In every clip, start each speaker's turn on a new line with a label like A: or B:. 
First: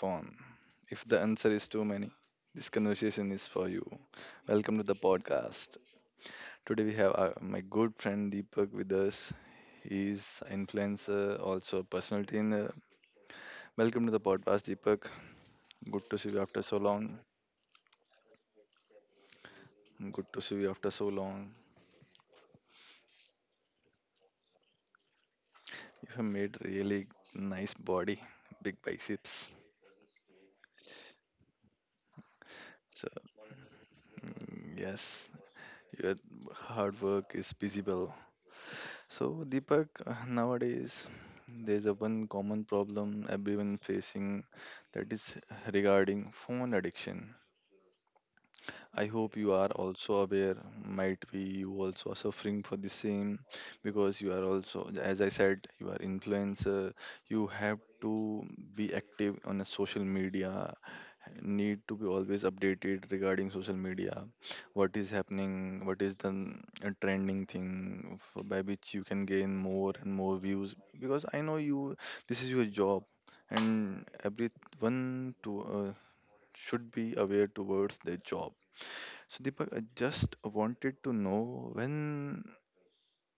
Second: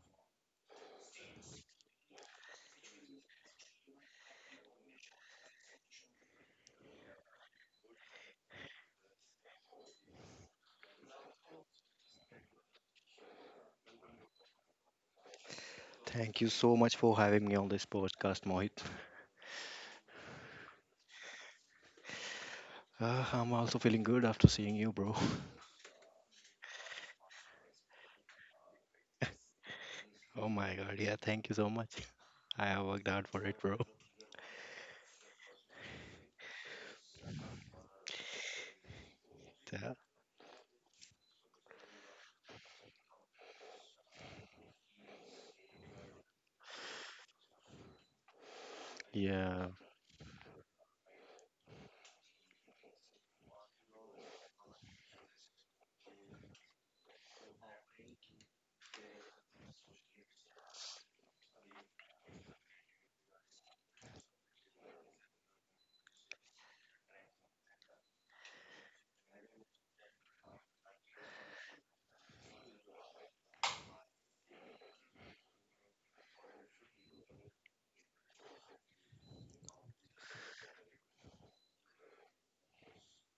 A: phone. If the answer is too many, this conversation is for you. Welcome to the podcast. Today we have my good friend Deepak with us. He's an influencer, also a personal trainer. Welcome to the podcast, Deepak. Good to see
B: Thank
A: you
B: you
A: after
B: so
A: so
B: much for
A: long.
B: having me on this podcast, Mohit.
A: Good to see you after so long.
B: I'm also feeling good after seeing you, bro.
A: You have made really nice body, big biceps.
B: Oh my god, yeah, thank you so much. I have worked
A: So
B: hard for it, bro.
A: yes, your hard work is visible. So, Deepak,
B: Yeah,
A: nowadays there's a one common problem everyone facing, that is regarding phone addiction. I hope you
B: yeah.
A: are also aware, might be you also are suffering for the same, because you are also, as I said, you are influencer. You have to be active on a social media, need to be always updated regarding social media, what is happening, what is the trending thing by which you can gain more and more views, because I know you, this is your job, and everyone to should be aware towards their job. So Deepak, I just wanted to know when,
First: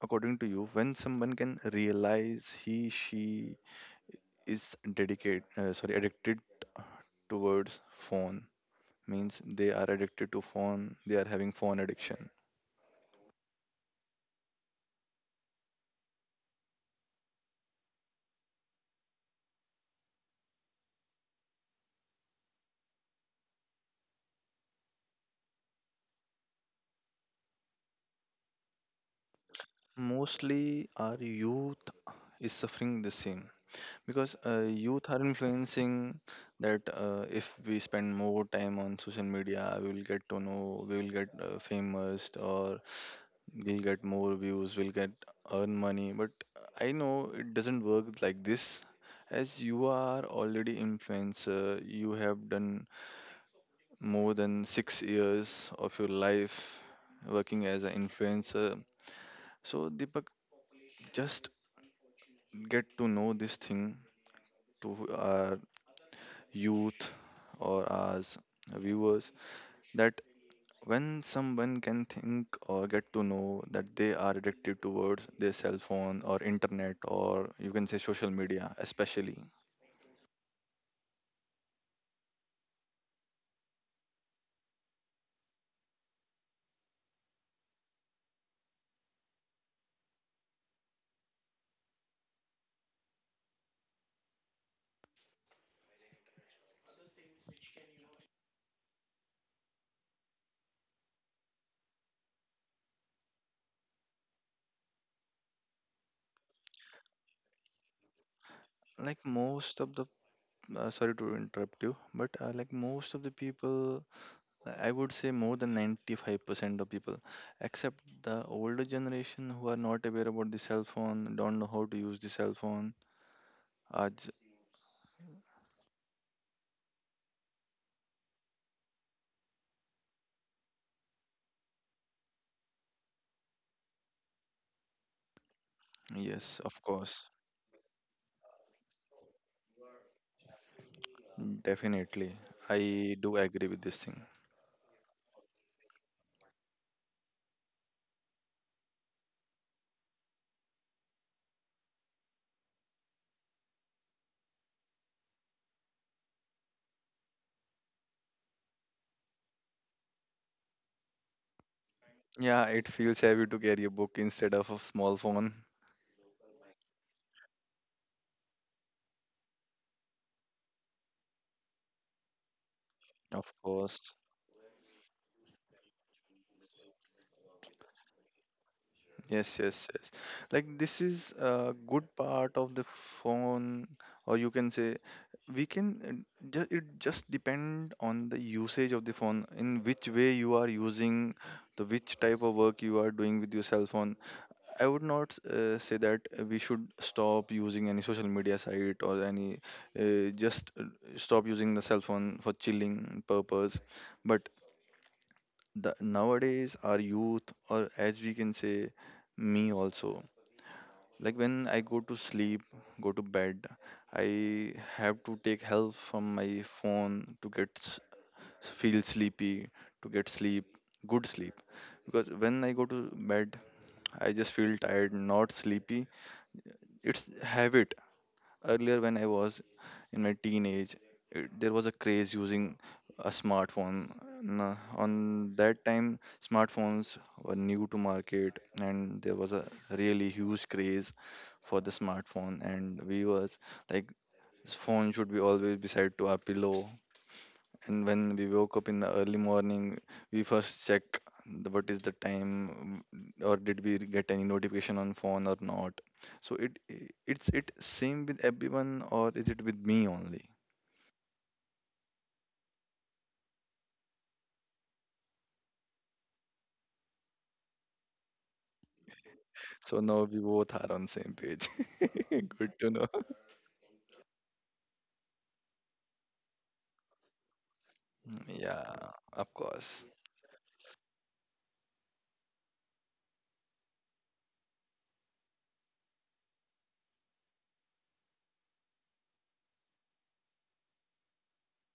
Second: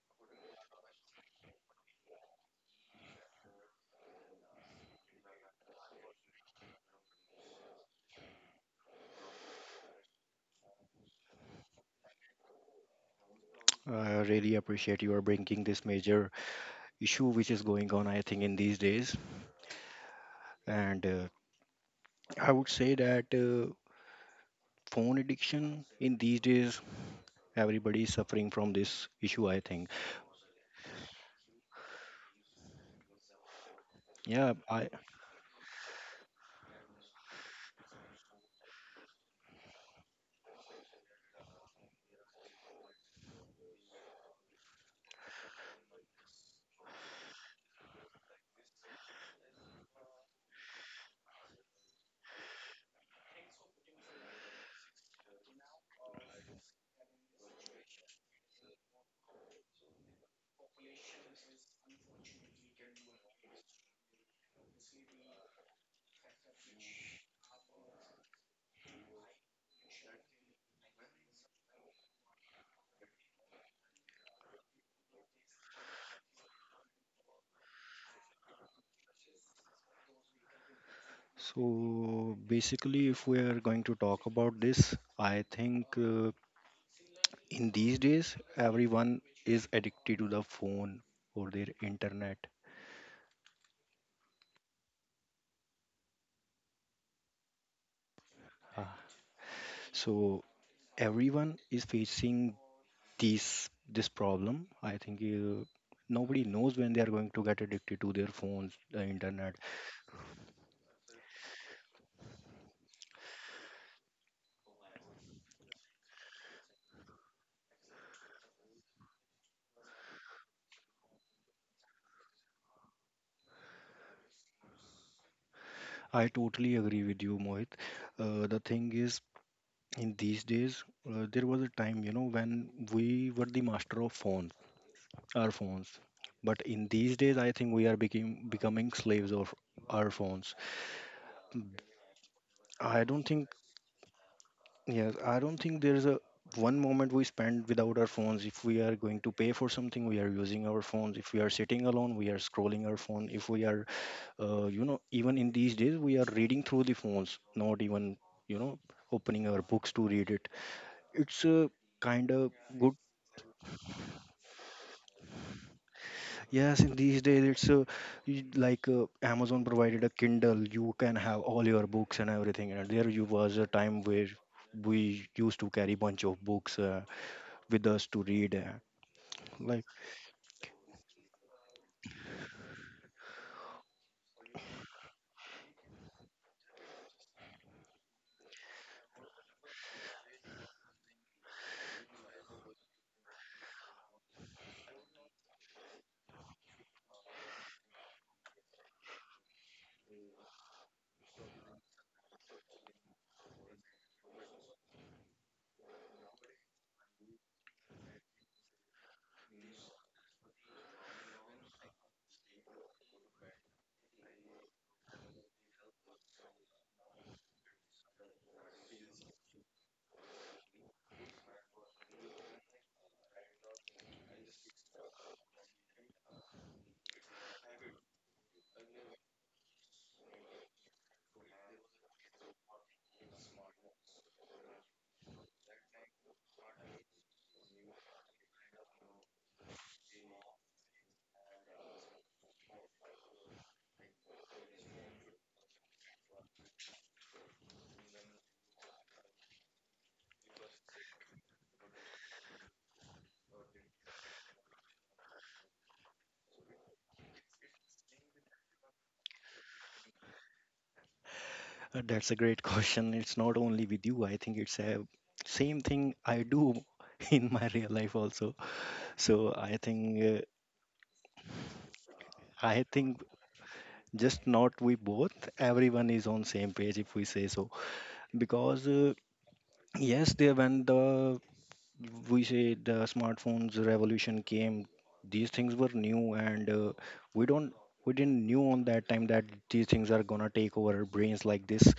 A: according to you, when someone can realize he she is dedicated sorry addicted towards phone, means they are addicted to phone, they are having phone addiction.
B: I really appreciate you are bringing this major issue which is going on, I think, in these days. And I would say that phone addiction in these days, everybody is suffering from this issue, I think.
A: Mostly our youth is suffering the same, because
B: Yeah, I
A: youth are influencing that if we spend more time on social media we will get to know, we will get famous, or we'll get more views, we'll get earn money, but I know it doesn't work like this. As you are already influencer, you have done more than 6 years of your life working as an influencer. So, Deepak, just get to know this thing to our youth, or as viewers, that when someone can think or get to know that they are addicted towards their cell phone or internet, or you can say social media, especially
B: so basically, if we are going to talk about this, I think. In these days everyone is addicted to the phone or their internet. Ah, so everyone is facing this this problem, I think. Nobody knows when they are going to get addicted to their phones, the
A: like
B: internet.
A: most of the sorry to interrupt you, but like most of the people, I would say more than 95% of people, except the older generation who are not aware about the cell phone, don't know how to use the cell phone. Are j-
B: I totally agree with you, Mohit. The thing is, in these days, there was a time, you know, when we were the master of phones, our phones. But
A: yes, of
B: in these
A: course,
B: days I think we are becoming slaves of our phones.
A: definitely. I
B: I don't
A: do
B: think
A: agree with this thing.
B: Yes, I don't think there's a one moment we spend without our phones. If we are going to pay for something, we are using our phones. If we are sitting alone, we are scrolling our phone. If we are, even in these days, we are reading through the phones, not even, you know, opening our books to read it. It's a kind of
A: Yeah, it
B: good.
A: feels heavy to carry a book instead of a small phone.
B: Yes, in these days, it's a, y- like Amazon provided a Kindle. You can have all your books and everything. And there you
A: Of
B: was a time
A: course.
B: where we used to carry bunch of books with us to read.
A: Yes,
B: Like
A: yes, yes. Like this is a good part of the phone, or you can say we can, just it just depend on the usage of the phone, in which way you are using, the which type of work you are doing with your cell phone. I would not say that we should stop using any social media site or any, just stop using the cell phone for chilling purpose. But the nowadays our youth, or as we can say, me also. Like when I go to sleep, go to bed, I have to take help from my phone to get feel sleepy, to get sleep, good sleep. Because when I go to bed, I just feel tired, not sleepy. It's habit. Earlier, when I was in my teenage, there was a craze using a smartphone. On that time, smartphones were new to market, and there was a really huge craze for the smartphone. And we was like, phone should be always beside to our pillow, and when we woke up in the early morning, we first check what is the time, or did we get any notification on phone or not. So it I- it's it same with everyone, or is it with me only?
B: that's a great question. It's not only with you. I think it's a same thing I do in my real life also. So I
A: So
B: think
A: now we
B: uh,
A: both are on same page. Good
B: I
A: to know.
B: think just not we both. Everyone is on same page if we say so. Because
A: Yeah, of course.
B: yes, there when the we say the smartphones revolution came, these things were new and we don't we didn't knew on that time that these things are gonna take over our brains like this.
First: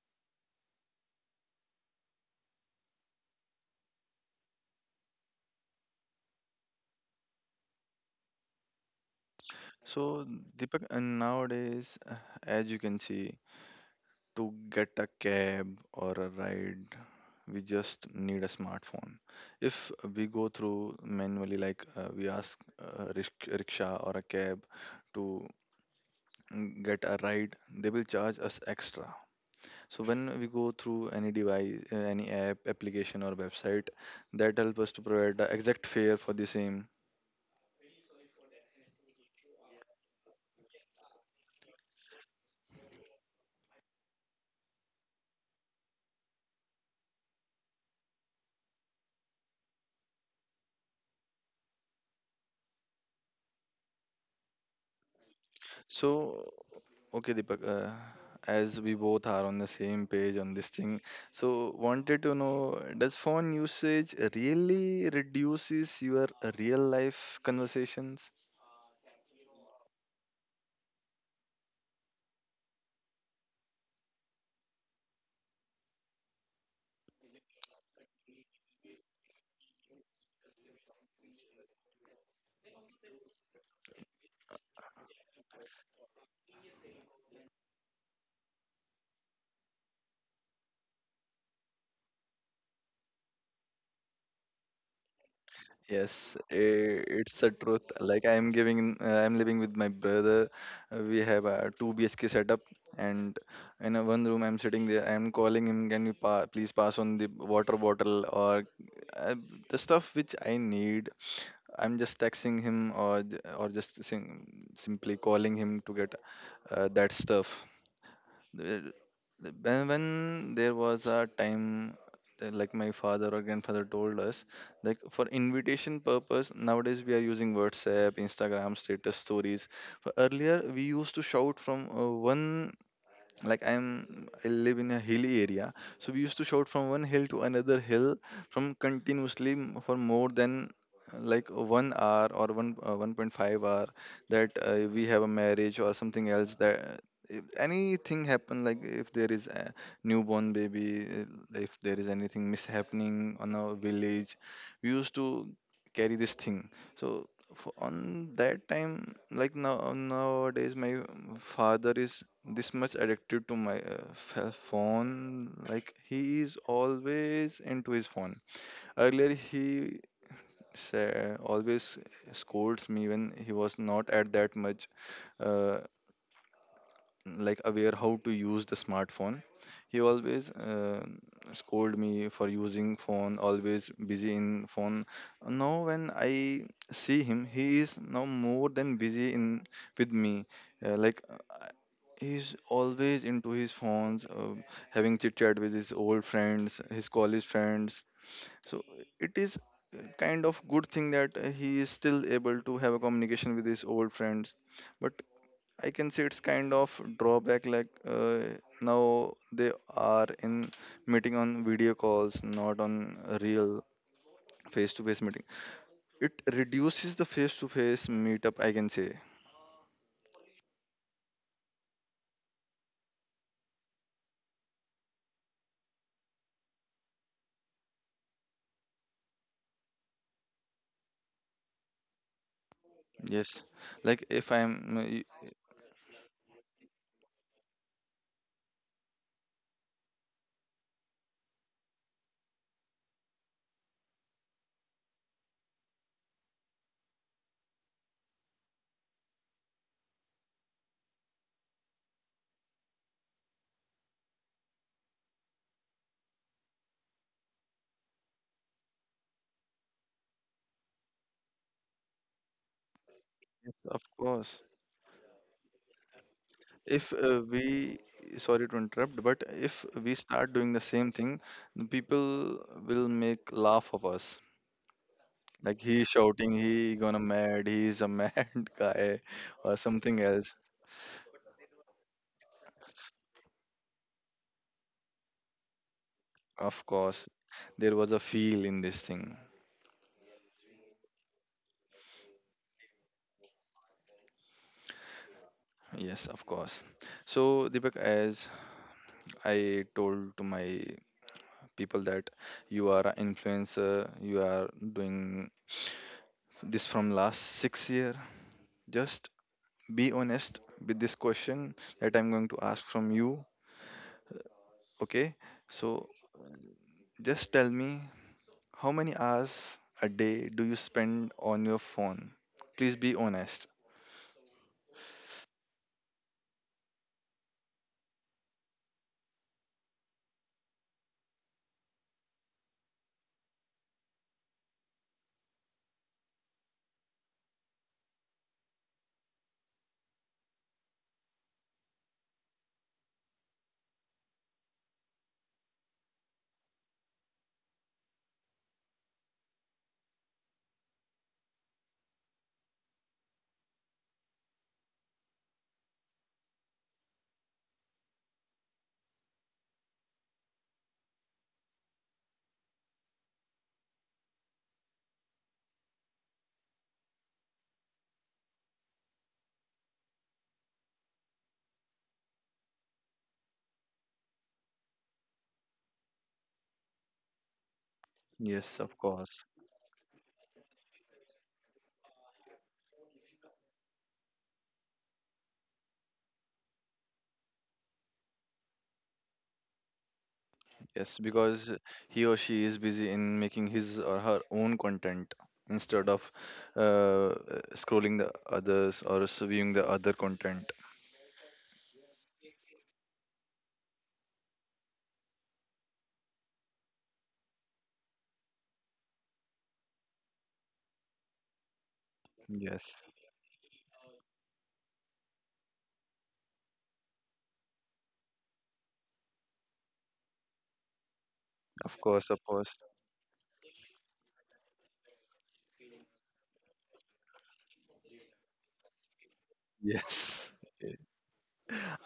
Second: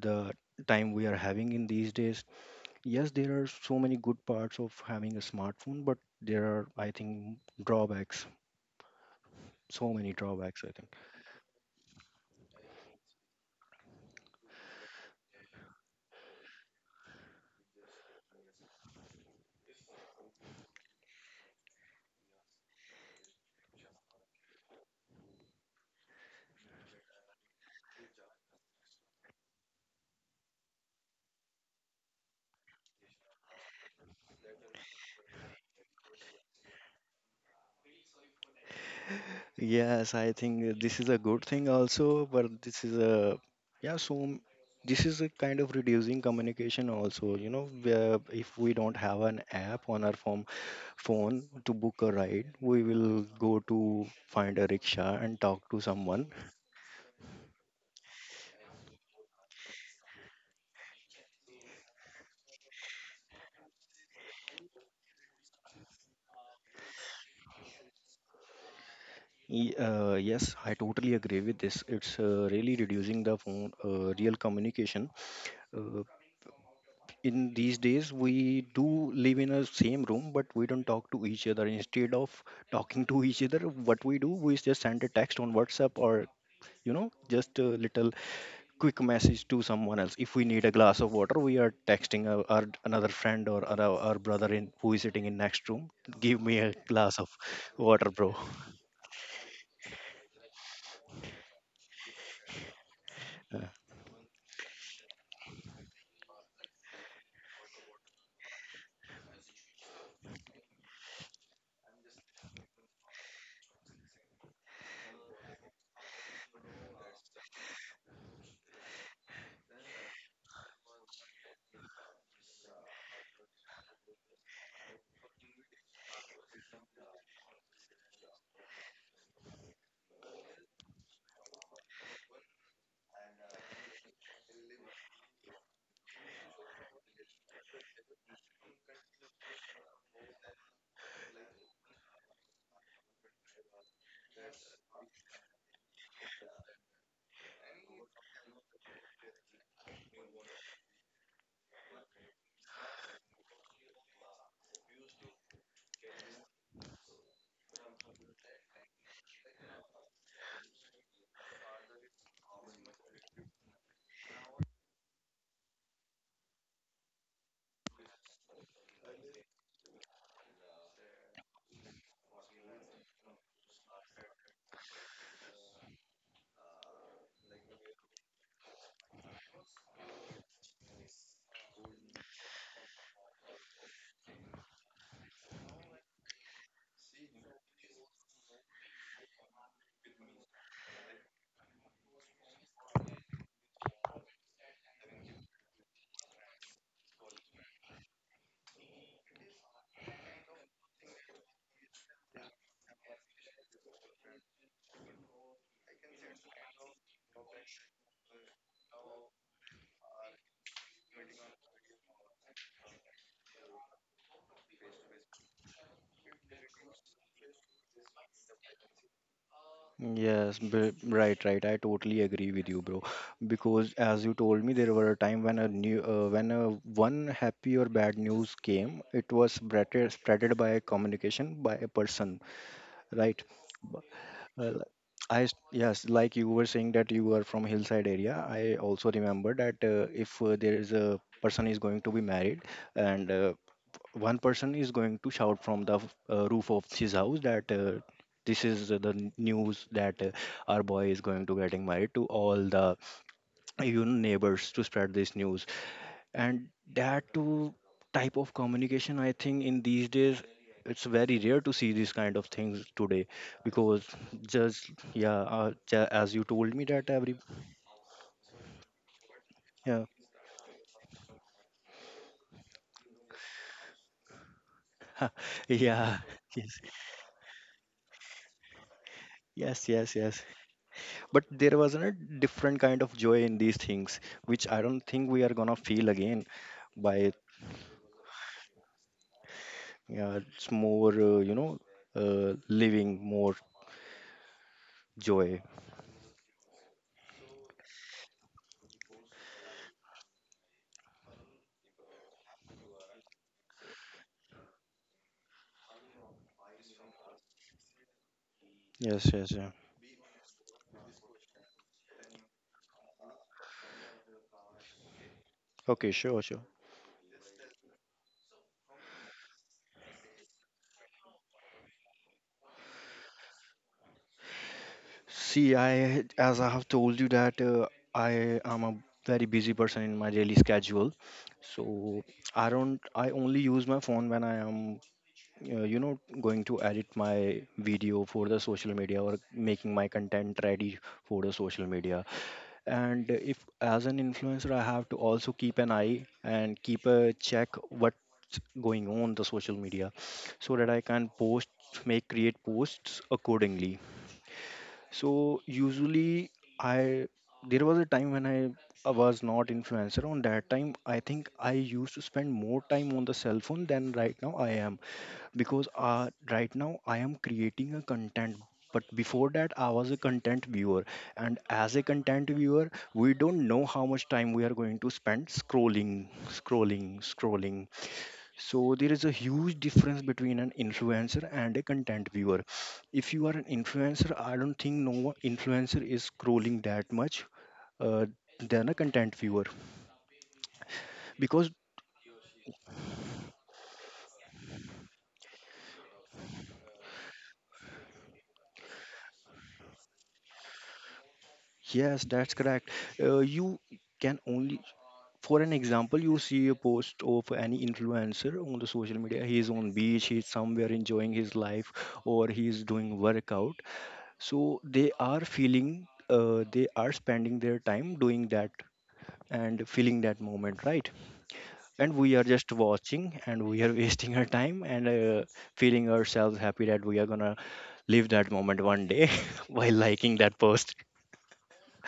B: The time we are having in these days, yes, there are so many good parts of having a smartphone, but there are, I think, drawbacks. So many
A: So
B: drawbacks, I
A: Deepak,
B: think.
A: and nowadays, as you can see, to get a cab or a ride we just need a smartphone. If we go through manually, like we ask a rickshaw or a cab to get a ride, they will charge us extra. So when we go through any device, any application or website, that help us to provide the exact fare for the same.
B: Yes, I think this is a good thing also, but this is a, yeah, so m- this is a kind of reducing communication also. You know, where if we don't have an app on our phone, phone to book a ride, we will go to find a rickshaw and talk to someone.
A: So okay, Deepak, as we both are on the same page on this thing, so wanted to know, does phone usage really reduces your real life conversations?
B: Yes, I totally agree with this. It's really reducing the phone, real communication. uh, in these days we do live in a same room but we don't talk to each other, instead of talking to each other what we do, we just send a text on WhatsApp or, you know, just a little quick message to someone else. If we need a glass of water, we are texting our another friend or our brother in who is sitting in next room.
A: Yes,
B: Give me a glass of
A: it's a truth.
B: water,
A: Like
B: bro.
A: I'm living with my brother. We have a two BHK setup, and in a one room, I'm sitting there. I'm calling him, can you pa please pass on the water bottle, or uh, the stuff which I need. I'm just texting him, or or just simply calling him to get that stuff. There- When, there was a time that, like my father or grandfather told us, like for invitation purpose nowadays we are using WhatsApp, Instagram status, stories, but earlier we used to shout from one, like I live in a hilly area, so we used to shout from one hill to another hill, from continuously for more than like 1 hour, or one 1.5 hour, that we have a marriage or something else. That if anything happen, like if there is a newborn baby, if there is anything mishappening on our village, we used to carry this thing. So on that time, like now nowadays my father is this much addicted to my phone, like he is always into his phone. Earlier he always scolds me when he was not at that much, uh, like, aware how to use the smartphone. He always scold me for using phone, always busy in phone. Now when I see him, he is now more than busy in with me, uh, like uh, he's always into his phones, having chit chat with his old friends, his college friends. So it is kind of good thing that he is still able to have a communication with his old friends. But I can say it's kind of drawback, like now they are in meeting on video calls, not on real face-to-face meeting. It reduces the face-to-face meetup, I can say.
B: Yes, right, right. I totally agree with you, bro. Because as you told me, there were a time when a one happy or bad news came, it was spreaded by communication by a person, right?
A: Yes, like if
B: Uh,
A: I'm, y-
B: yes, like you were saying that you are from hillside area. I also remember that, if there is a person is going to be married and one person is going to shout from the roof of his house that this is the news that our boy is going to getting married to all the you know, neighbors to spread this news. And that too type of communication, I think in these days it's very rare to see these kind of things today,
A: yes, of
B: because
A: course,
B: as you told me that
A: if
B: every
A: we, sorry to interrupt, but if
B: yeah.
A: we start doing the same thing, people will make laugh of us. Like he
B: Yeah.
A: shouting,
B: yes
A: he gonna mad, he's a mad guy, or
B: yes yes
A: something
B: yes
A: else.
B: But there was a different kind of joy in these things, which I don't think we are gonna feel again
A: Of
B: by,
A: course, there was a feel in this thing.
B: it's more, living more joy.
A: Yes, of course. So, Deepak, as I told to my people that you are an influencer, you are doing this from last 6 year.
B: Yes,
A: Just
B: yes, yeah.
A: be honest with this question that I'm going to ask from you. Okay? So,
B: Okay, sure, sure.
A: just tell me, how many hours a day do you spend on your phone? Please be honest.
B: See, I as I have told you that, I am a very busy person in my daily schedule. So I don't I only use my phone when I am, uh, you know going to edit my video for the social media, or making my content ready for the social media. And if, as an influencer, I have to also keep an eye and keep a check what's going on the social media so that I can post, make create posts accordingly. So usually, I, there was a time when I was not influencer. On that time, I think I used to spend more time on the cell phone than right now I am, because right now I am creating a content. But before that, I was a content viewer, and as a content viewer, we don't know how much time we are going to spend scrolling, scrolling, scrolling.
A: Yes,
B: So
A: of
B: there is a
A: course.
B: huge difference between an influencer and a content viewer. If you are an influencer, I don't think no influencer is scrolling that much uh, than a content viewer,
A: Yes,
B: because
A: because he or she is busy in making his or her own content instead of uh, scrolling the others or viewing the other content.
B: yes, that's correct. You can only, for an example, you see a post of any influencer on the social media. He is on beach, he's somewhere enjoying his life, or he is
A: Yes,
B: doing workout. So they are feeling, they are spending their time doing that and feeling that moment, right?
A: of
B: And
A: course,
B: we
A: of
B: are just
A: course.
B: watching and we are wasting our time, and feeling ourselves happy that we are gonna live that moment one day while liking
A: Yes.
B: that post.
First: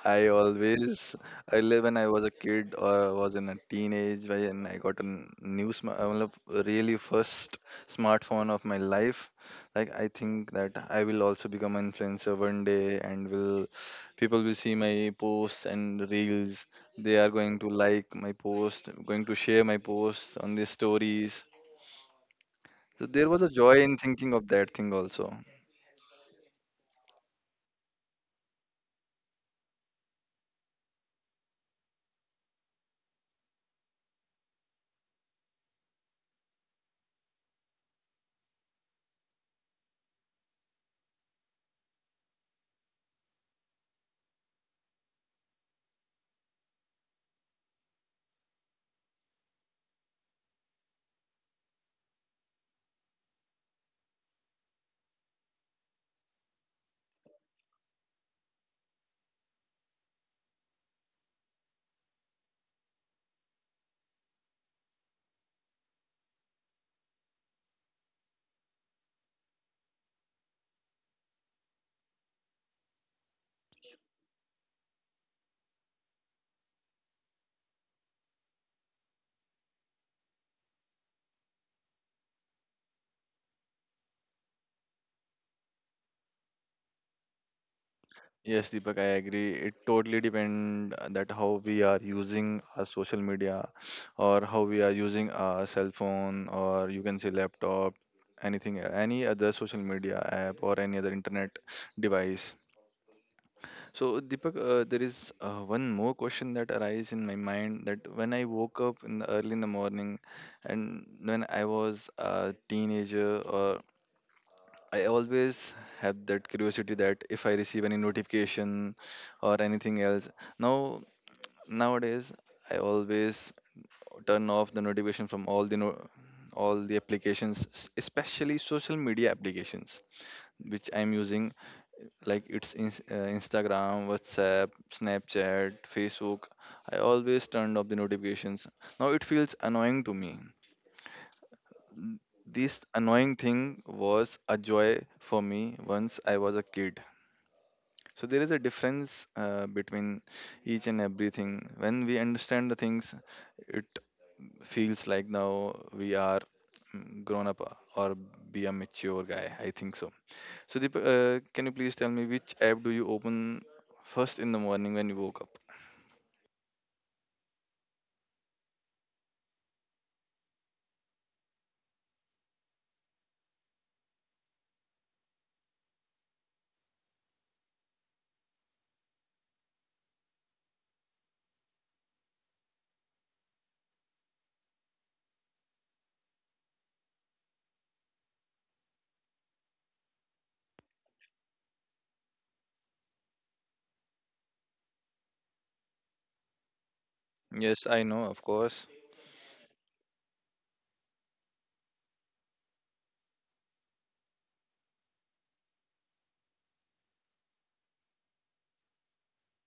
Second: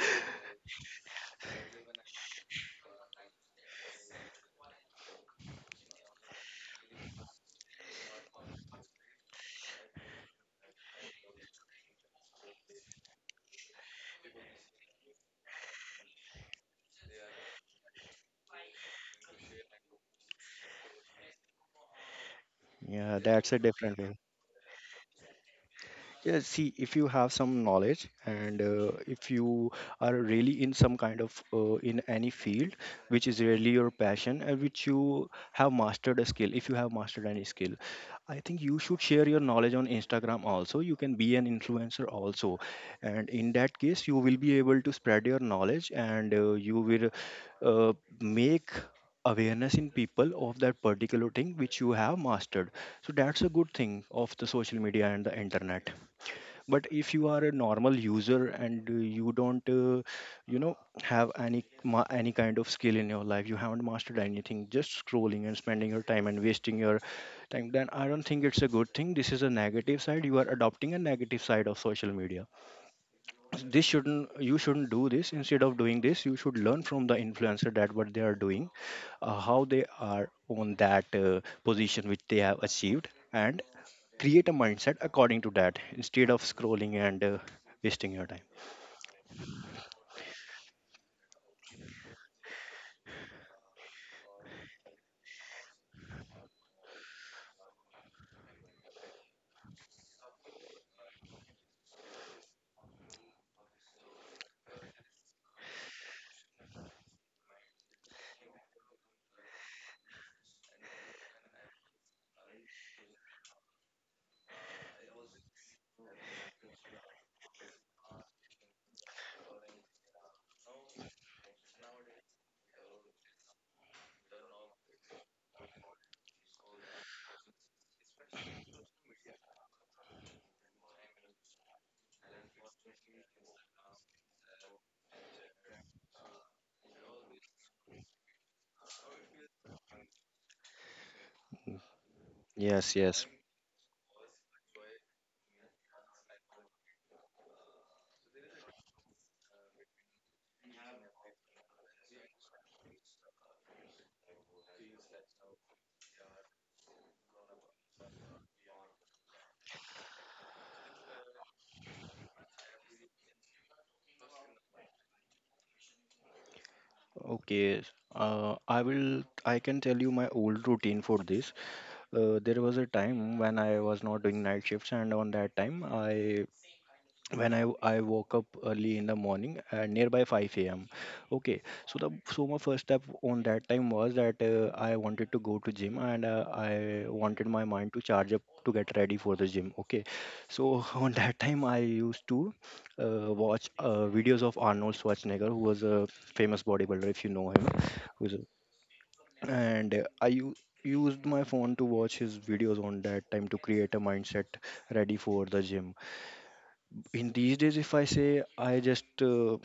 A: I always, earlier when I was a kid or was in a teenage, when I got a new, really first smartphone of my life, like I think that I will also become an influencer one day, and will people will see my posts and reels. They are going to like my post, going to share my posts on their stories. So
B: Yeah,
A: there was a
B: that's a
A: joy in
B: different way.
A: thinking of that thing also.
B: Yeah, see, if you have some knowledge, and if you are really in some kind of in any field which is really your passion and which you have mastered a skill, if you have mastered any skill, I think you should share your knowledge on Instagram also. You can be an influencer also. And in that case, you will be able to spread your knowledge, and you will uh, make awareness in people of that particular thing which you have mastered. So that's a good thing of the social media and the internet. But if you are a normal user, and you don't you know have any any kind of skill in your life, you haven't mastered anything, just scrolling and spending your time and wasting your time, then I don't think it's a good thing. This is a negative side, you are adopting a negative side of social media. This shouldn't you shouldn't do this. Instead of doing this, you should learn from the influencer that what they are doing, how they are on that position which they have achieved, and create a mindset according to that instead of scrolling and wasting your time.
A: Yes, Deepak, I agree. It totally depend that how we are using our social media, or how we are using our cell phone, or you can say laptop, anything, any other social media app or any other internet device. So, Deepak, there is one more question that arises in my mind, that when I woke up in the early in the morning, and when I was a teenager, or I always have that curiosity that if I receive any notification or anything else. Now nowadays I always turn off the notification from all the all the applications, especially social media applications which I'm using, like it's in, Instagram, WhatsApp, Snapchat, Facebook. I always turned off the notifications. Now it feels annoying to me. This
B: Yes, yes.
A: annoying thing was a joy for me once I was a kid. So there is a difference between each and everything. When we understand the things, it feels like now we are grown up, or be a mature guy. I think so. So can you please tell me which app do you open first in the morning when you woke up?
B: Okay, I will, I can tell you my old routine for this. There was a time when I was not doing night shifts, and on that time, I when I woke up early in the morning nearby 5 a.m. Okay, so the so my first step on that time was that, I wanted to go to gym, and I wanted my mind to charge up to get ready for the gym. Okay, so on that time I used to watch videos of Arnold Schwarzenegger, who was a famous bodybuilder, if you know him,
A: Yes, I know,
B: who's
A: of
B: a-
A: course.
B: and used my phone to watch his videos on that time to create a mindset ready for the gym. In these days, if I say, i just uh,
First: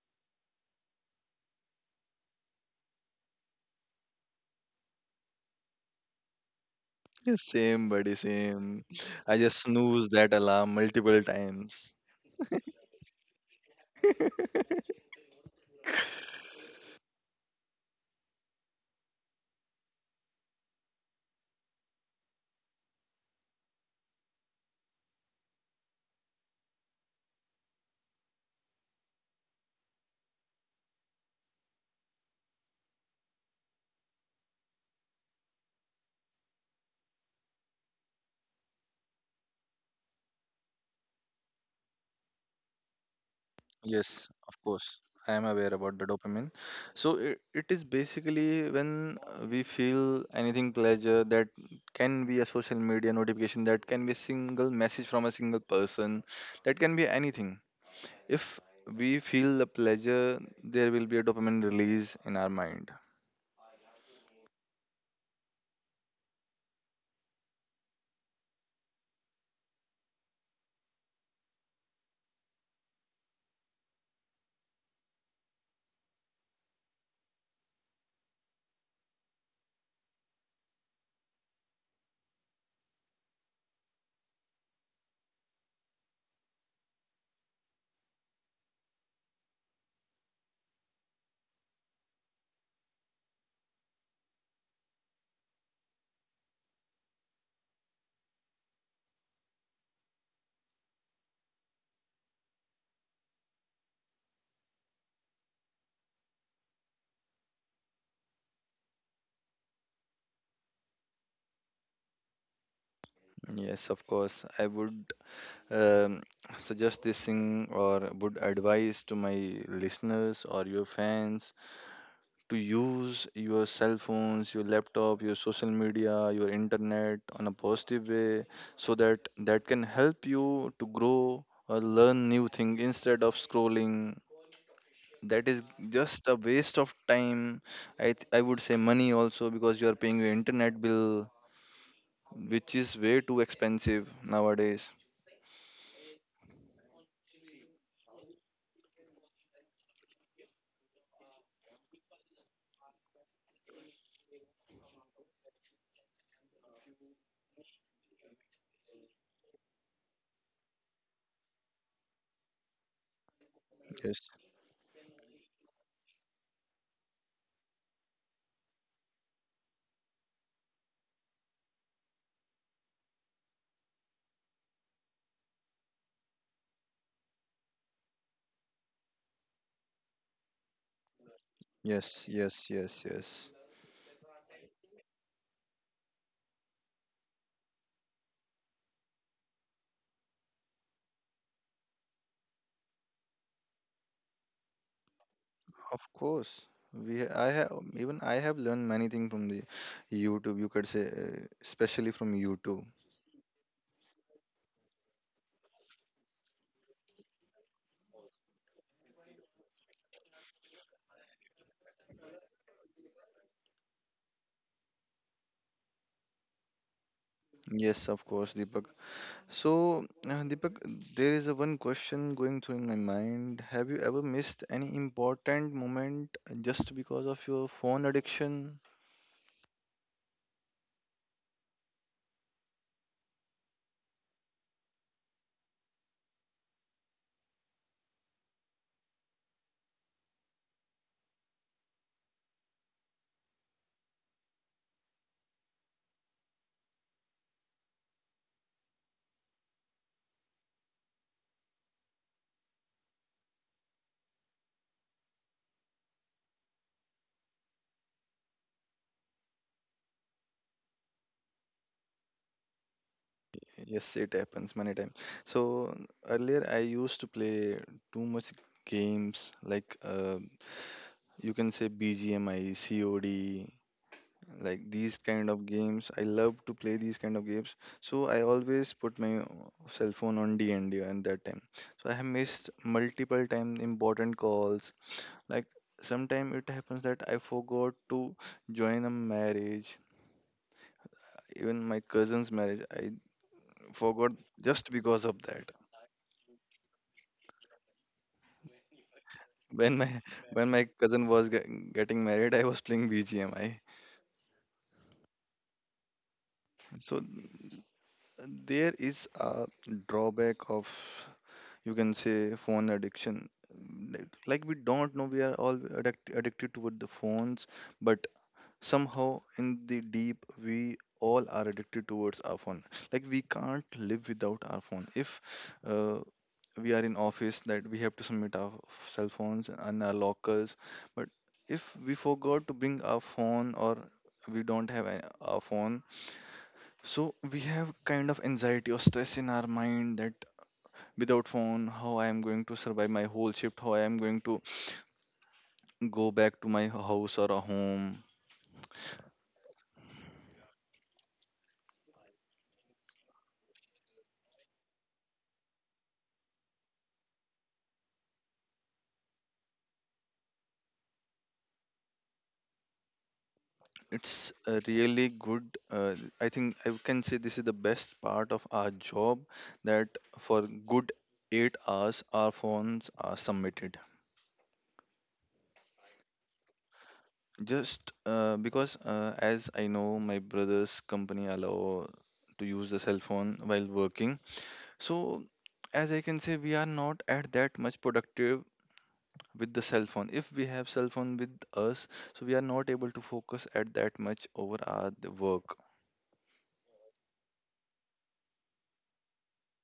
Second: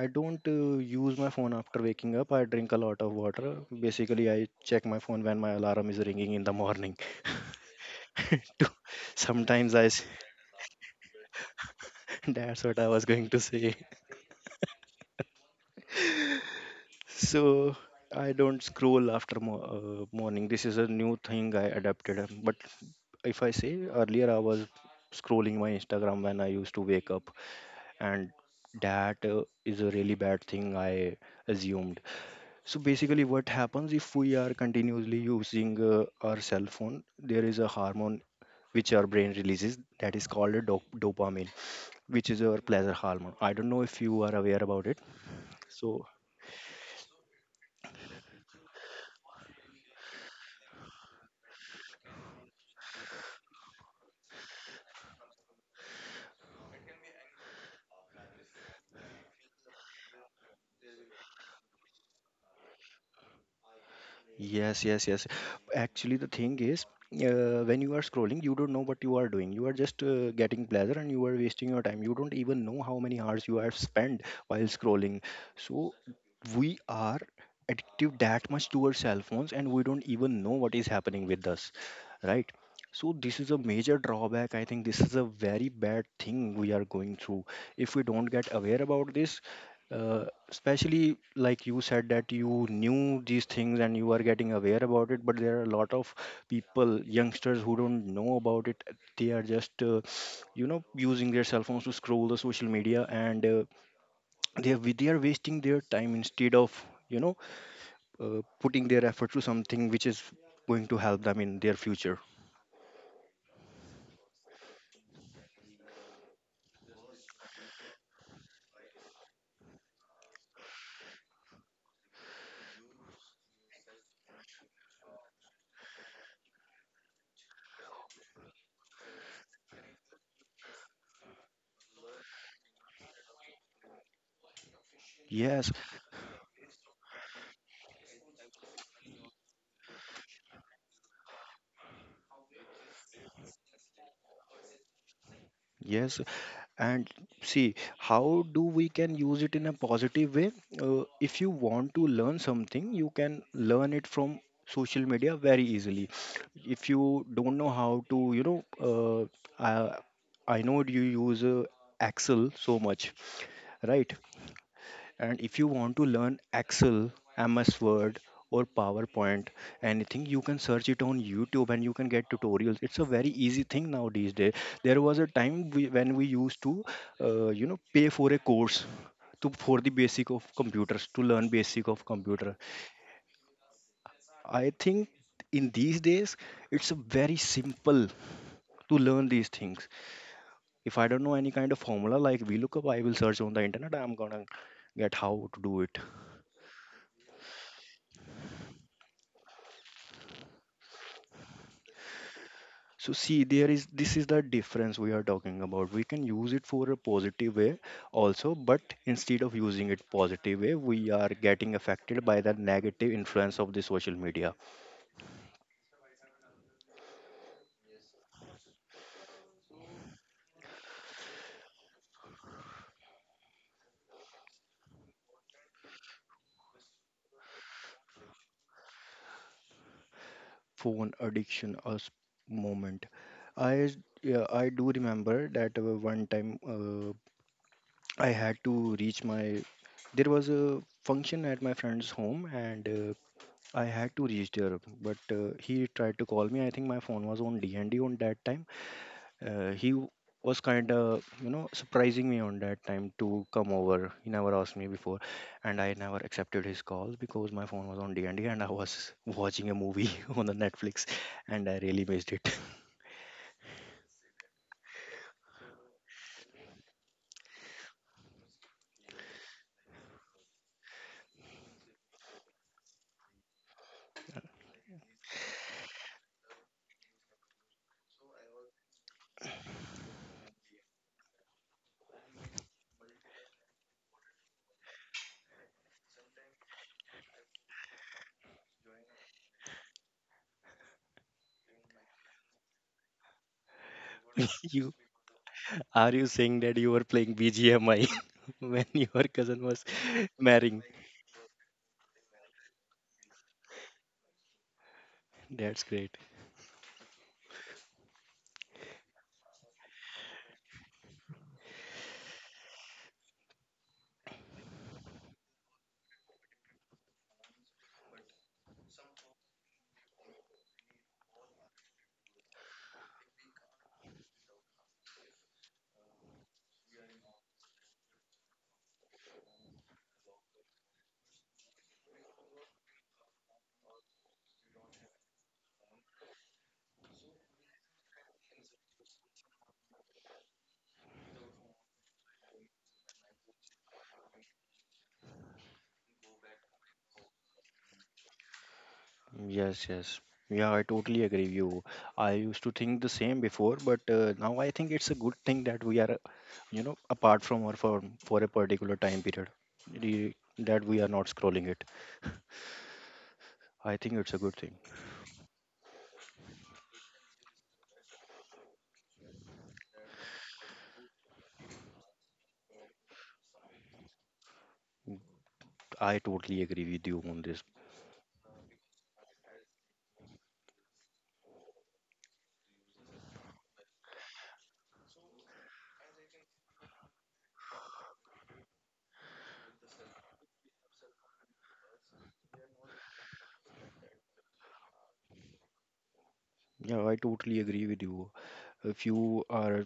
B: i don't uh, use my phone after waking up. I drink a lot of water, basically. I check my phone when my alarm is ringing in the morning.
A: Yes, same, buddy,
B: To,
A: same. I just
B: sometimes i s-
A: snooze that alarm multiple times.
B: that's what I was going to say. So I don't scroll after morning. This is a new thing I adapted, but if I say, earlier I was scrolling my Instagram when I used to wake up, and that is a really bad thing I assumed. So basically, what happens if we are continuously using our cell phone? There is a hormone which our brain releases, that is called a dopamine, which is our pleasure hormone. I don't know if you
A: Yes,
B: are aware
A: of
B: about
A: course.
B: it.
A: I am aware
B: So
A: about the dopamine. So it is basically when we feel anything pleasure that can be a social media notification, that can be a single message from a single person, that can be anything. If we feel the pleasure, there will be a dopamine release in our mind.
B: yes, yes, yes. Actually, the thing is, when you are scrolling, you don't know what you are doing. You are just getting pleasure and you are wasting your time. You don't even know how many hours you have spent while scrolling. So, we are addictive that much to our cell phones and we don't even know what is happening with us, right? So, this is a major drawback. I think this is a very bad thing we are going through. If we don't get aware about this, especially like you said that you knew these things and you are getting aware about it, but there are a lot of people, youngsters who don't know about it. They are just, using their cell phones to scroll the social media, and they are wasting their time instead of, putting their effort to something which is going to help them in their future.
A: Yes, of course. I would um, suggest this thing or would advise to my listeners or your fans to use your cell phones, your laptop, your social media, your internet on a positive way so that that can help you to grow or learn new thing instead of scrolling that is
B: Yes,
A: just a waste of time. I would say money also, because you are paying your internet bill which is way too expensive nowadays.
B: yes. And see how do we can use it in a positive way. If you want to learn something, you can learn it from social media very easily. If you don't know how to, I, I know you use Excel so much, right?
A: Yes,
B: And if you want to learn Excel, MS Word, or PowerPoint, anything, you can search it on YouTube and you can get tutorials. It's a very easy thing nowadays. There was a time when we used to, pay for a course to for the basic of computers to learn basic of
A: yes,
B: computer.
A: yes, yes, yes.
B: I think in these days it's very simple to learn these things. If I don't know any kind of formula like VLOOKUP, I will search on the internet. I'm gonna get how to do it.
A: Of course, I have, even I have learned many things from the YouTube. You could say, especially from YouTube.
B: So see, there is this is the difference we are talking about. We can use it for a positive way also, but instead of using it positive way, we are getting affected by the negative influence of the social media.
A: Yes, of course, Deepak. So, Deepak, there is a one question going through in my mind. Have you ever missed any important moment just because of your phone addiction?
B: Phone addiction us moment. I Yeah, I do remember that one time, I had to reach my. There was a function at my friend's home, and I had to reach there. But he tried to call me. I think my phone was on D and D on that time. uh, he w- was kind of, you know, surprising me on that time to come over. He never asked me before, and I never accepted his calls because my phone was on d&d and D, and I was watching a movie on the netflix, and I really missed it.
A: Yes, it happens many times. So earlier I used to play too much games like you can say BGMI, COD. Like these kind of games, I love to play these kind of games. So I always put my cell phone on dnd and D at that time. So I have missed multiple time important calls, like sometime it happens that I forgot to join a marriage. Even my cousin's marriage I forgot,
B: you
A: just because of that.
B: Are you saying that you were playing bgmi when your cousin was
A: When my when
B: marrying?
A: my cousin was getting married, I was playing bgmi.
B: That's great.
A: So there is a drawback of, you can say, phone addiction. Like we don't know, we are all addicted toward the phones, but somehow in the deep we all are addicted towards our phone. Like we can't live without our phone. If uh, we are in office, that we have to submit our cell phones and our lockers. But if we forgot to bring our phone, or we don't have our phone, so we have kind of anxiety or stress in our mind, that without phone how I am going to survive my whole shift, how I am going to go back to my house or a home.
B: Yes, yes. Yeah, I totally agree with you. I used to think the same before, but now I think it's a good thing that we are, you know, apart from our firm for a particular time period, that we are not scrolling it. I think it's a
A: It's
B: good thing.
A: a really good, I think I can say this is the best part of our job, that for good 8 hours our phones are submitted.
B: I totally agree with you on this.
A: Just because as I know, my brother's company allow to use the cell phone while working. So as I can say, we are not at that much productive with the cell phone. If we have cell phone with us, so we are not able to focus at that much over our the work.
B: Yeah, I totally agree with you. If you are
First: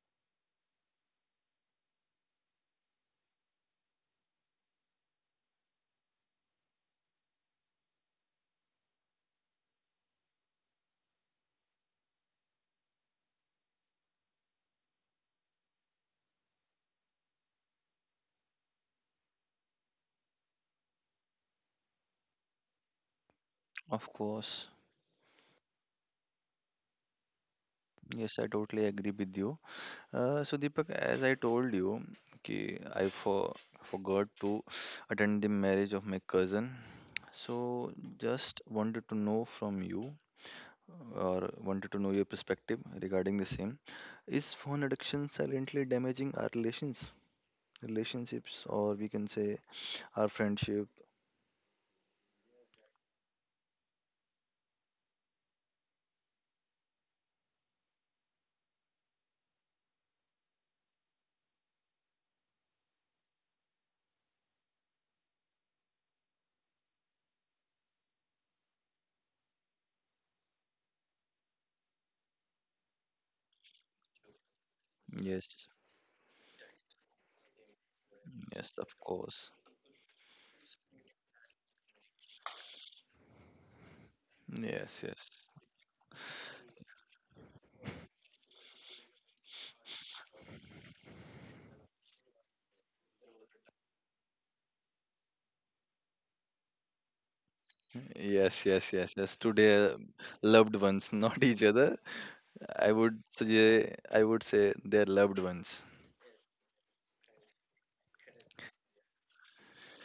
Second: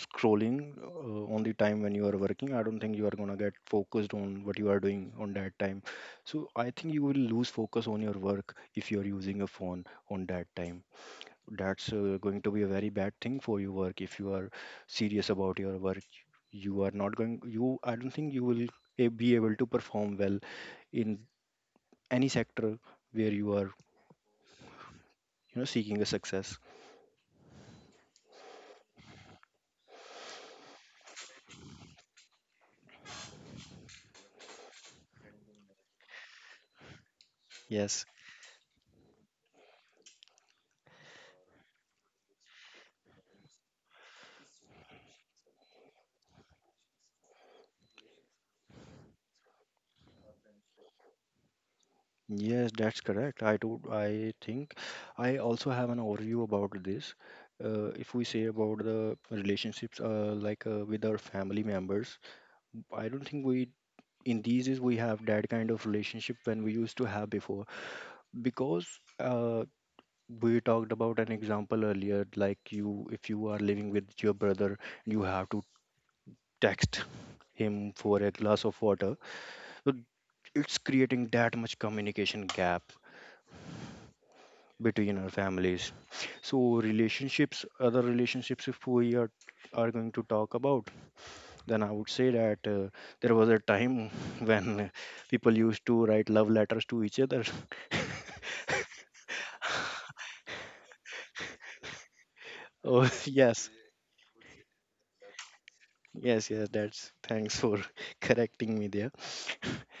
B: scrolling on the time when you are working, I don't think you are going to get focused on what you are doing on that time. So I think you will lose focus on your work if you are using a phone on that time. That's going to be a very bad thing for your work if you are serious about your work. You are not going you I don't think you will be able to perform well in any sector where you are,
A: Of course.
B: you know, seeking a success.
A: Yes, I totally agree with you. So Deepak, as I told you, okay, forgot to attend the marriage of my cousin. So
B: Yes.
A: just wanted to know from you, or wanted to know your perspective regarding the same. Is phone addiction silently damaging our relationships, or we can say our friendship?
B: Yes, that's correct. I do. I think I also have an overview about this. If we say about the relationships, with our family members, I don't think we in these days we have that kind of relationship when we used to have before. Because uh, we talked about an example earlier, like you, if you are living with your brother, you have
A: Yes.
B: to text him for a glass
A: Yes,
B: of
A: of
B: water.
A: course.
B: So it's creating that much communication gap
A: Yes,
B: between our
A: yes.
B: families. So relationships, other relationships, if we are going to talk about, then I would say that there was a time when people used to write love letters to each other.
A: Yes, yes, yes, yes. Today, loved ones, not each other.
B: Oh, yes.
A: I would say their loved ones.
B: Yes. That's, thanks for correcting me there.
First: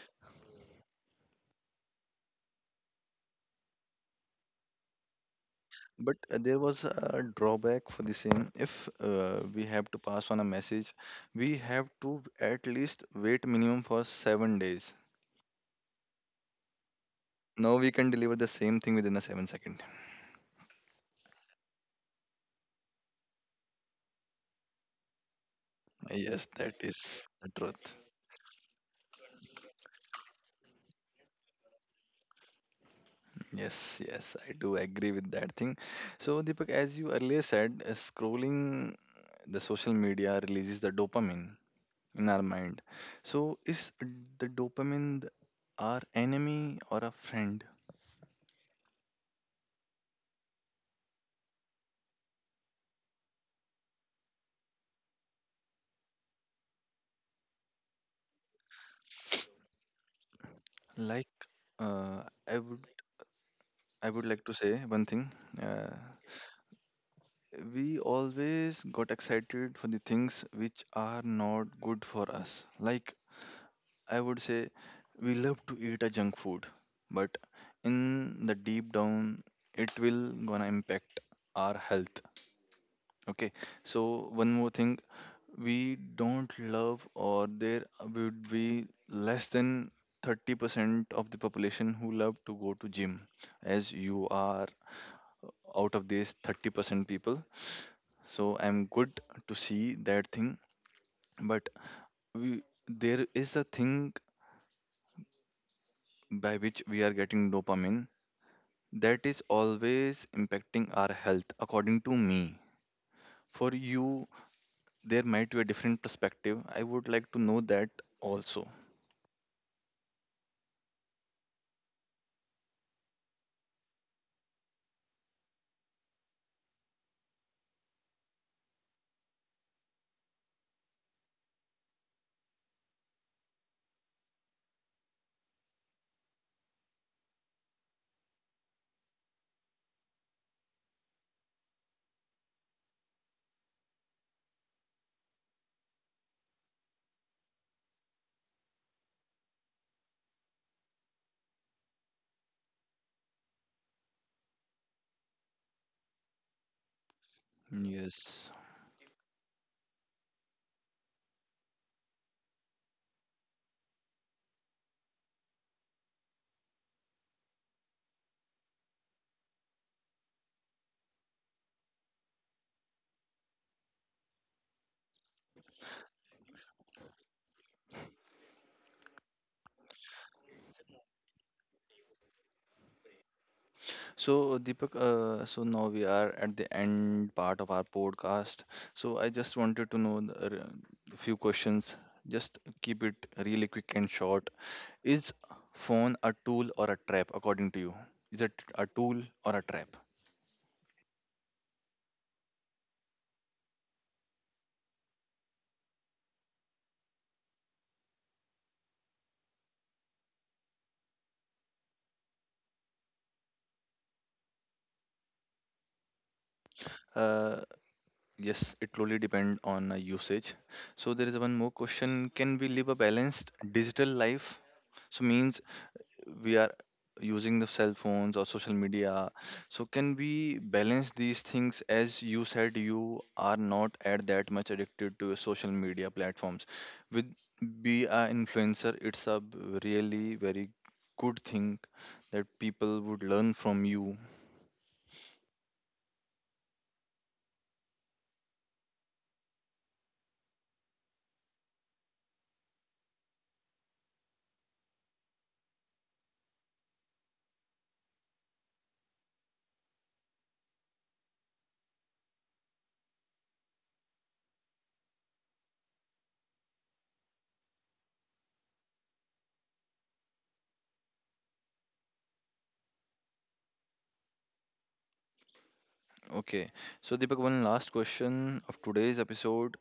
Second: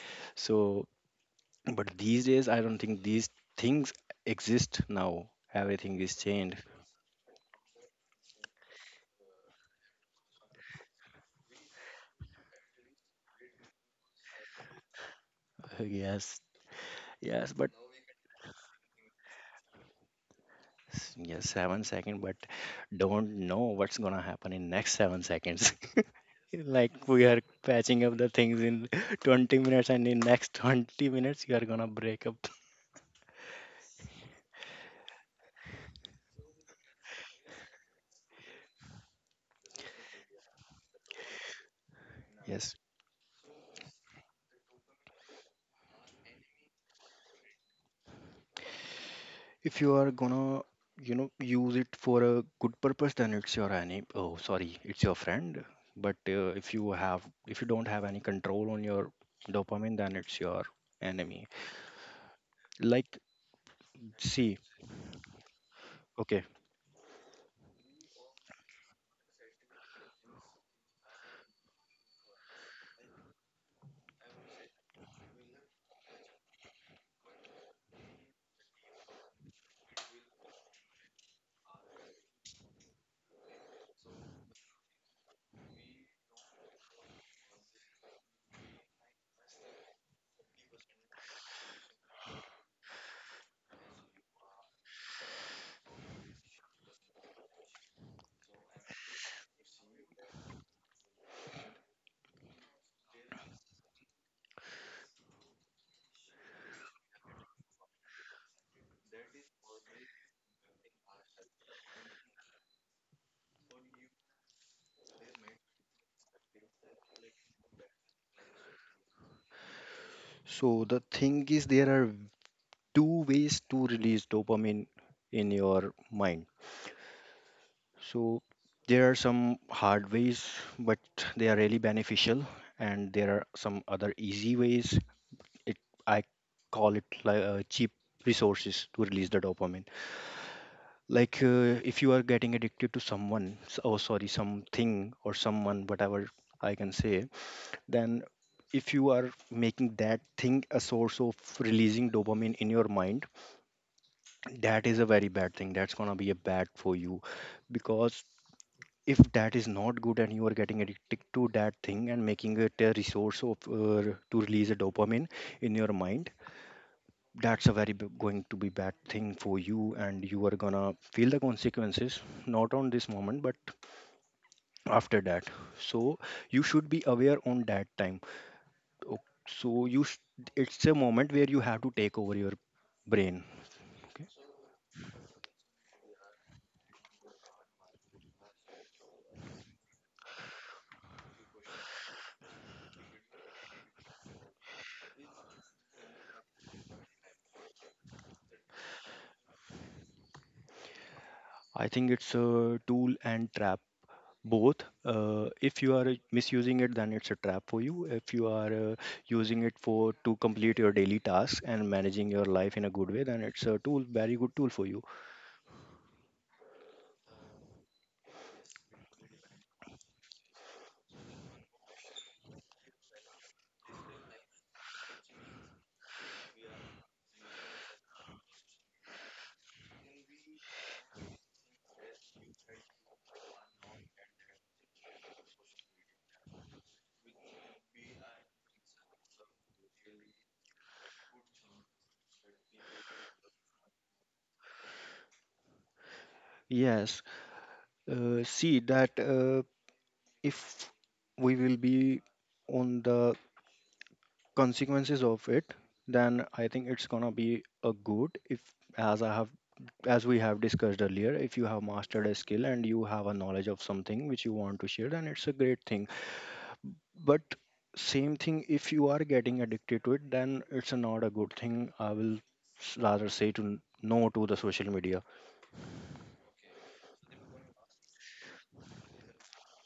B: So, but these days I don't think these things exist now. Everything
A: But
B: is
A: there
B: changed.
A: was a drawback for the same. If we have to pass on a message, we have to at least wait minimum for 7 days.
B: Yes, yes, but
A: Now we can deliver the same thing within a 7 second.
B: S- yes, 7 seconds, but don't know what's gonna happen in next 7 seconds.
A: Yes, that
B: Like we
A: is
B: are
A: the truth.
B: patching up the things in 20 minutes, and in next 20 minutes you are gonna break up.
A: Yes, yes, I do agree with that thing. So, Deepak, as you earlier said, scrolling the social media releases the dopamine in our
B: Yes,
A: mind. So, is the dopamine our enemy or a friend?
B: if you are gonna, you know, use it for a good purpose, then it's your any. Oh, sorry, it's your friend. But if you have, if you don't have any control on your dopamine, then it's your enemy.
A: Like, uh, I would
B: Like,
A: I would like
B: see,
A: to say one thing. Uh,
B: okay.
A: we always got excited for the things which are not good for us. Like I would say we love to eat a junk food, but in the deep down, it will gonna impact our health. Okay, so one more thing, we don't love, or there would be less than 30% of the population who love to go to gym, as you are out of these 30% people. So I'm good to see that thing, but we there is a thing by which we are getting dopamine that is always impacting our health, according to me. For you, there might be a different perspective. I would like to know that also.
B: So the thing is, there are two ways to release dopamine in your mind. So there are some hard ways, but they are really beneficial, and there are some other easy ways. It I call it like cheap resources to release the dopamine. Like if you are getting addicted to someone, oh sorry, something or someone, whatever I can say, then if you are making that thing a source of releasing dopamine in your mind. That is a very bad thing. That's gonna be a bad for you because
A: Yes.
B: if that is not good and you are getting addicted to that thing and making it a resource of to release a dopamine in your mind, that's a very going to be bad thing for you and you are gonna feel the consequences not on this moment but after that. So you should be aware on that time. O- So you sh- it's a moment where you have to take over your brain. Okay,
A: So, Deepak, so now we are at the end part of our podcast. So, I just wanted to know the, few questions. Just keep it really quick and short. Is phone a tool or a trap, according to you? Is it a tool or a trap?
B: I think it's a tool and trap both. If you are misusing it, then it's a trap for you. If you are using it for to complete your daily tasks and managing your life in a good way, then it's a tool, very good tool for you.
A: Uh, Yes, it totally depend on usage. So there is one more question. Can we live a balanced digital life? So means we are using the cell phones or social media. So can we balance these things? As you said, you are not at that much addicted to social media platforms. With be a influencer, it's a really very good thing that people would learn from you.
B: Yes, see that, if we will be on the consequences of it, then I think it's gonna be a good if, as i have as we have discussed earlier, if you have mastered a skill and you have a knowledge of something which you want to share, then it's a great thing. But same thing, if you are getting addicted to it, then it's not a good thing. I will rather say to no to the social media.
A: Okay. So Deepak, one last question of today's episode.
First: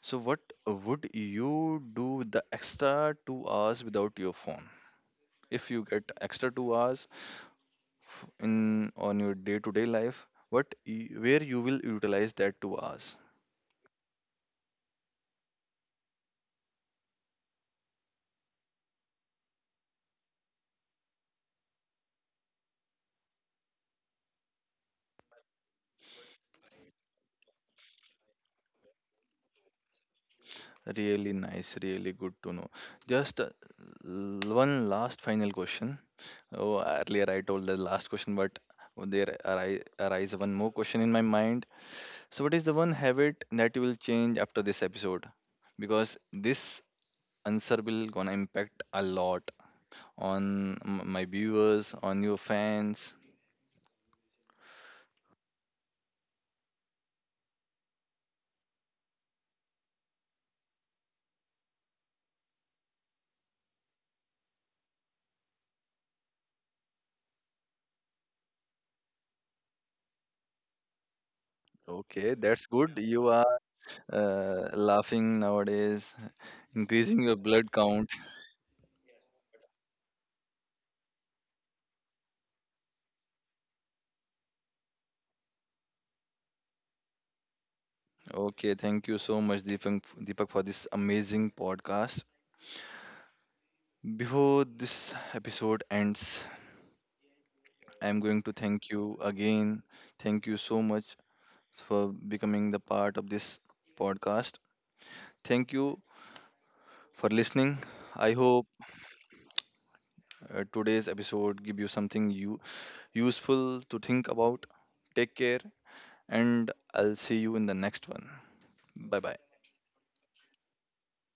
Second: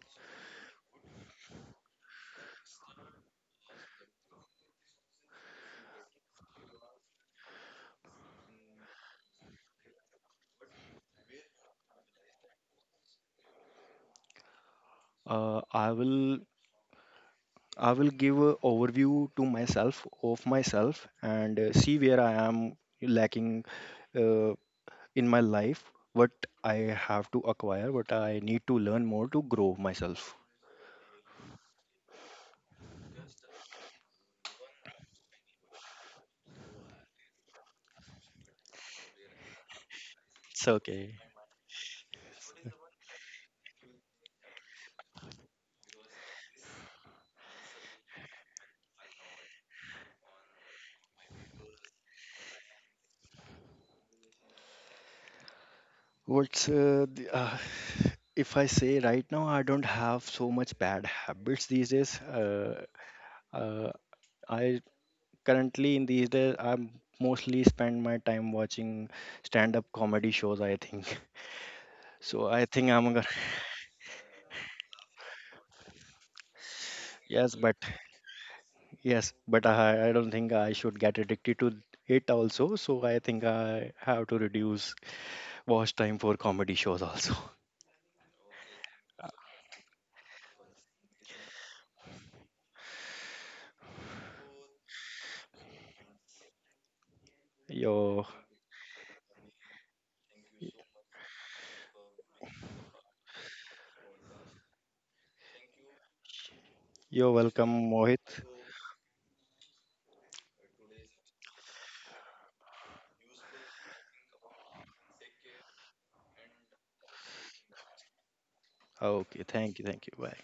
A: So, what would you do the extra 2 hours without your phone? If you get extra 2 hours in on your day-to-day life, where you will utilize that 2 hours?
B: I will, I will give a overview to myself of myself and see where I am lacking uh, in my life, what I have to acquire, what I need to learn more to grow myself.
A: Really nice, really good to know. Just one last final question. Oh, earlier I told the last question, but there arise one more
B: It's
A: question in my
B: okay.
A: mind. So, what is the one habit that you will change after this episode? Because this answer will gonna impact a lot on my viewers, on your fans.
B: What's uh, the, uh, if I say right now, I don't have so much bad habits these days. Uh, Uh, I Currently, in these days, I mostly spend my time watching stand-up comedy shows. I think
A: Okay,
B: so.
A: that's
B: I
A: good.
B: think I'm
A: You
B: gonna
A: are laughing nowadays, increasing your
B: yes,
A: blood
B: but
A: count.
B: yes, but I don't think I should get addicted to it also. So I think I have to reduce watch time for comedy shows also.
A: Okay, thank you so much, Deepak, Deepak, for this amazing podcast. Before this episode ends, I'm going to
B: You're
A: thank you again. Thank you so much for becoming the part of this podcast. Thank you for listening.
B: you're
A: I hope
B: welcome, Mohit.
A: today's episode give you something you useful to think about. Take care, and I'll see you in the next one. Bye bye.
B: Okay, thank you, thank you. Bye.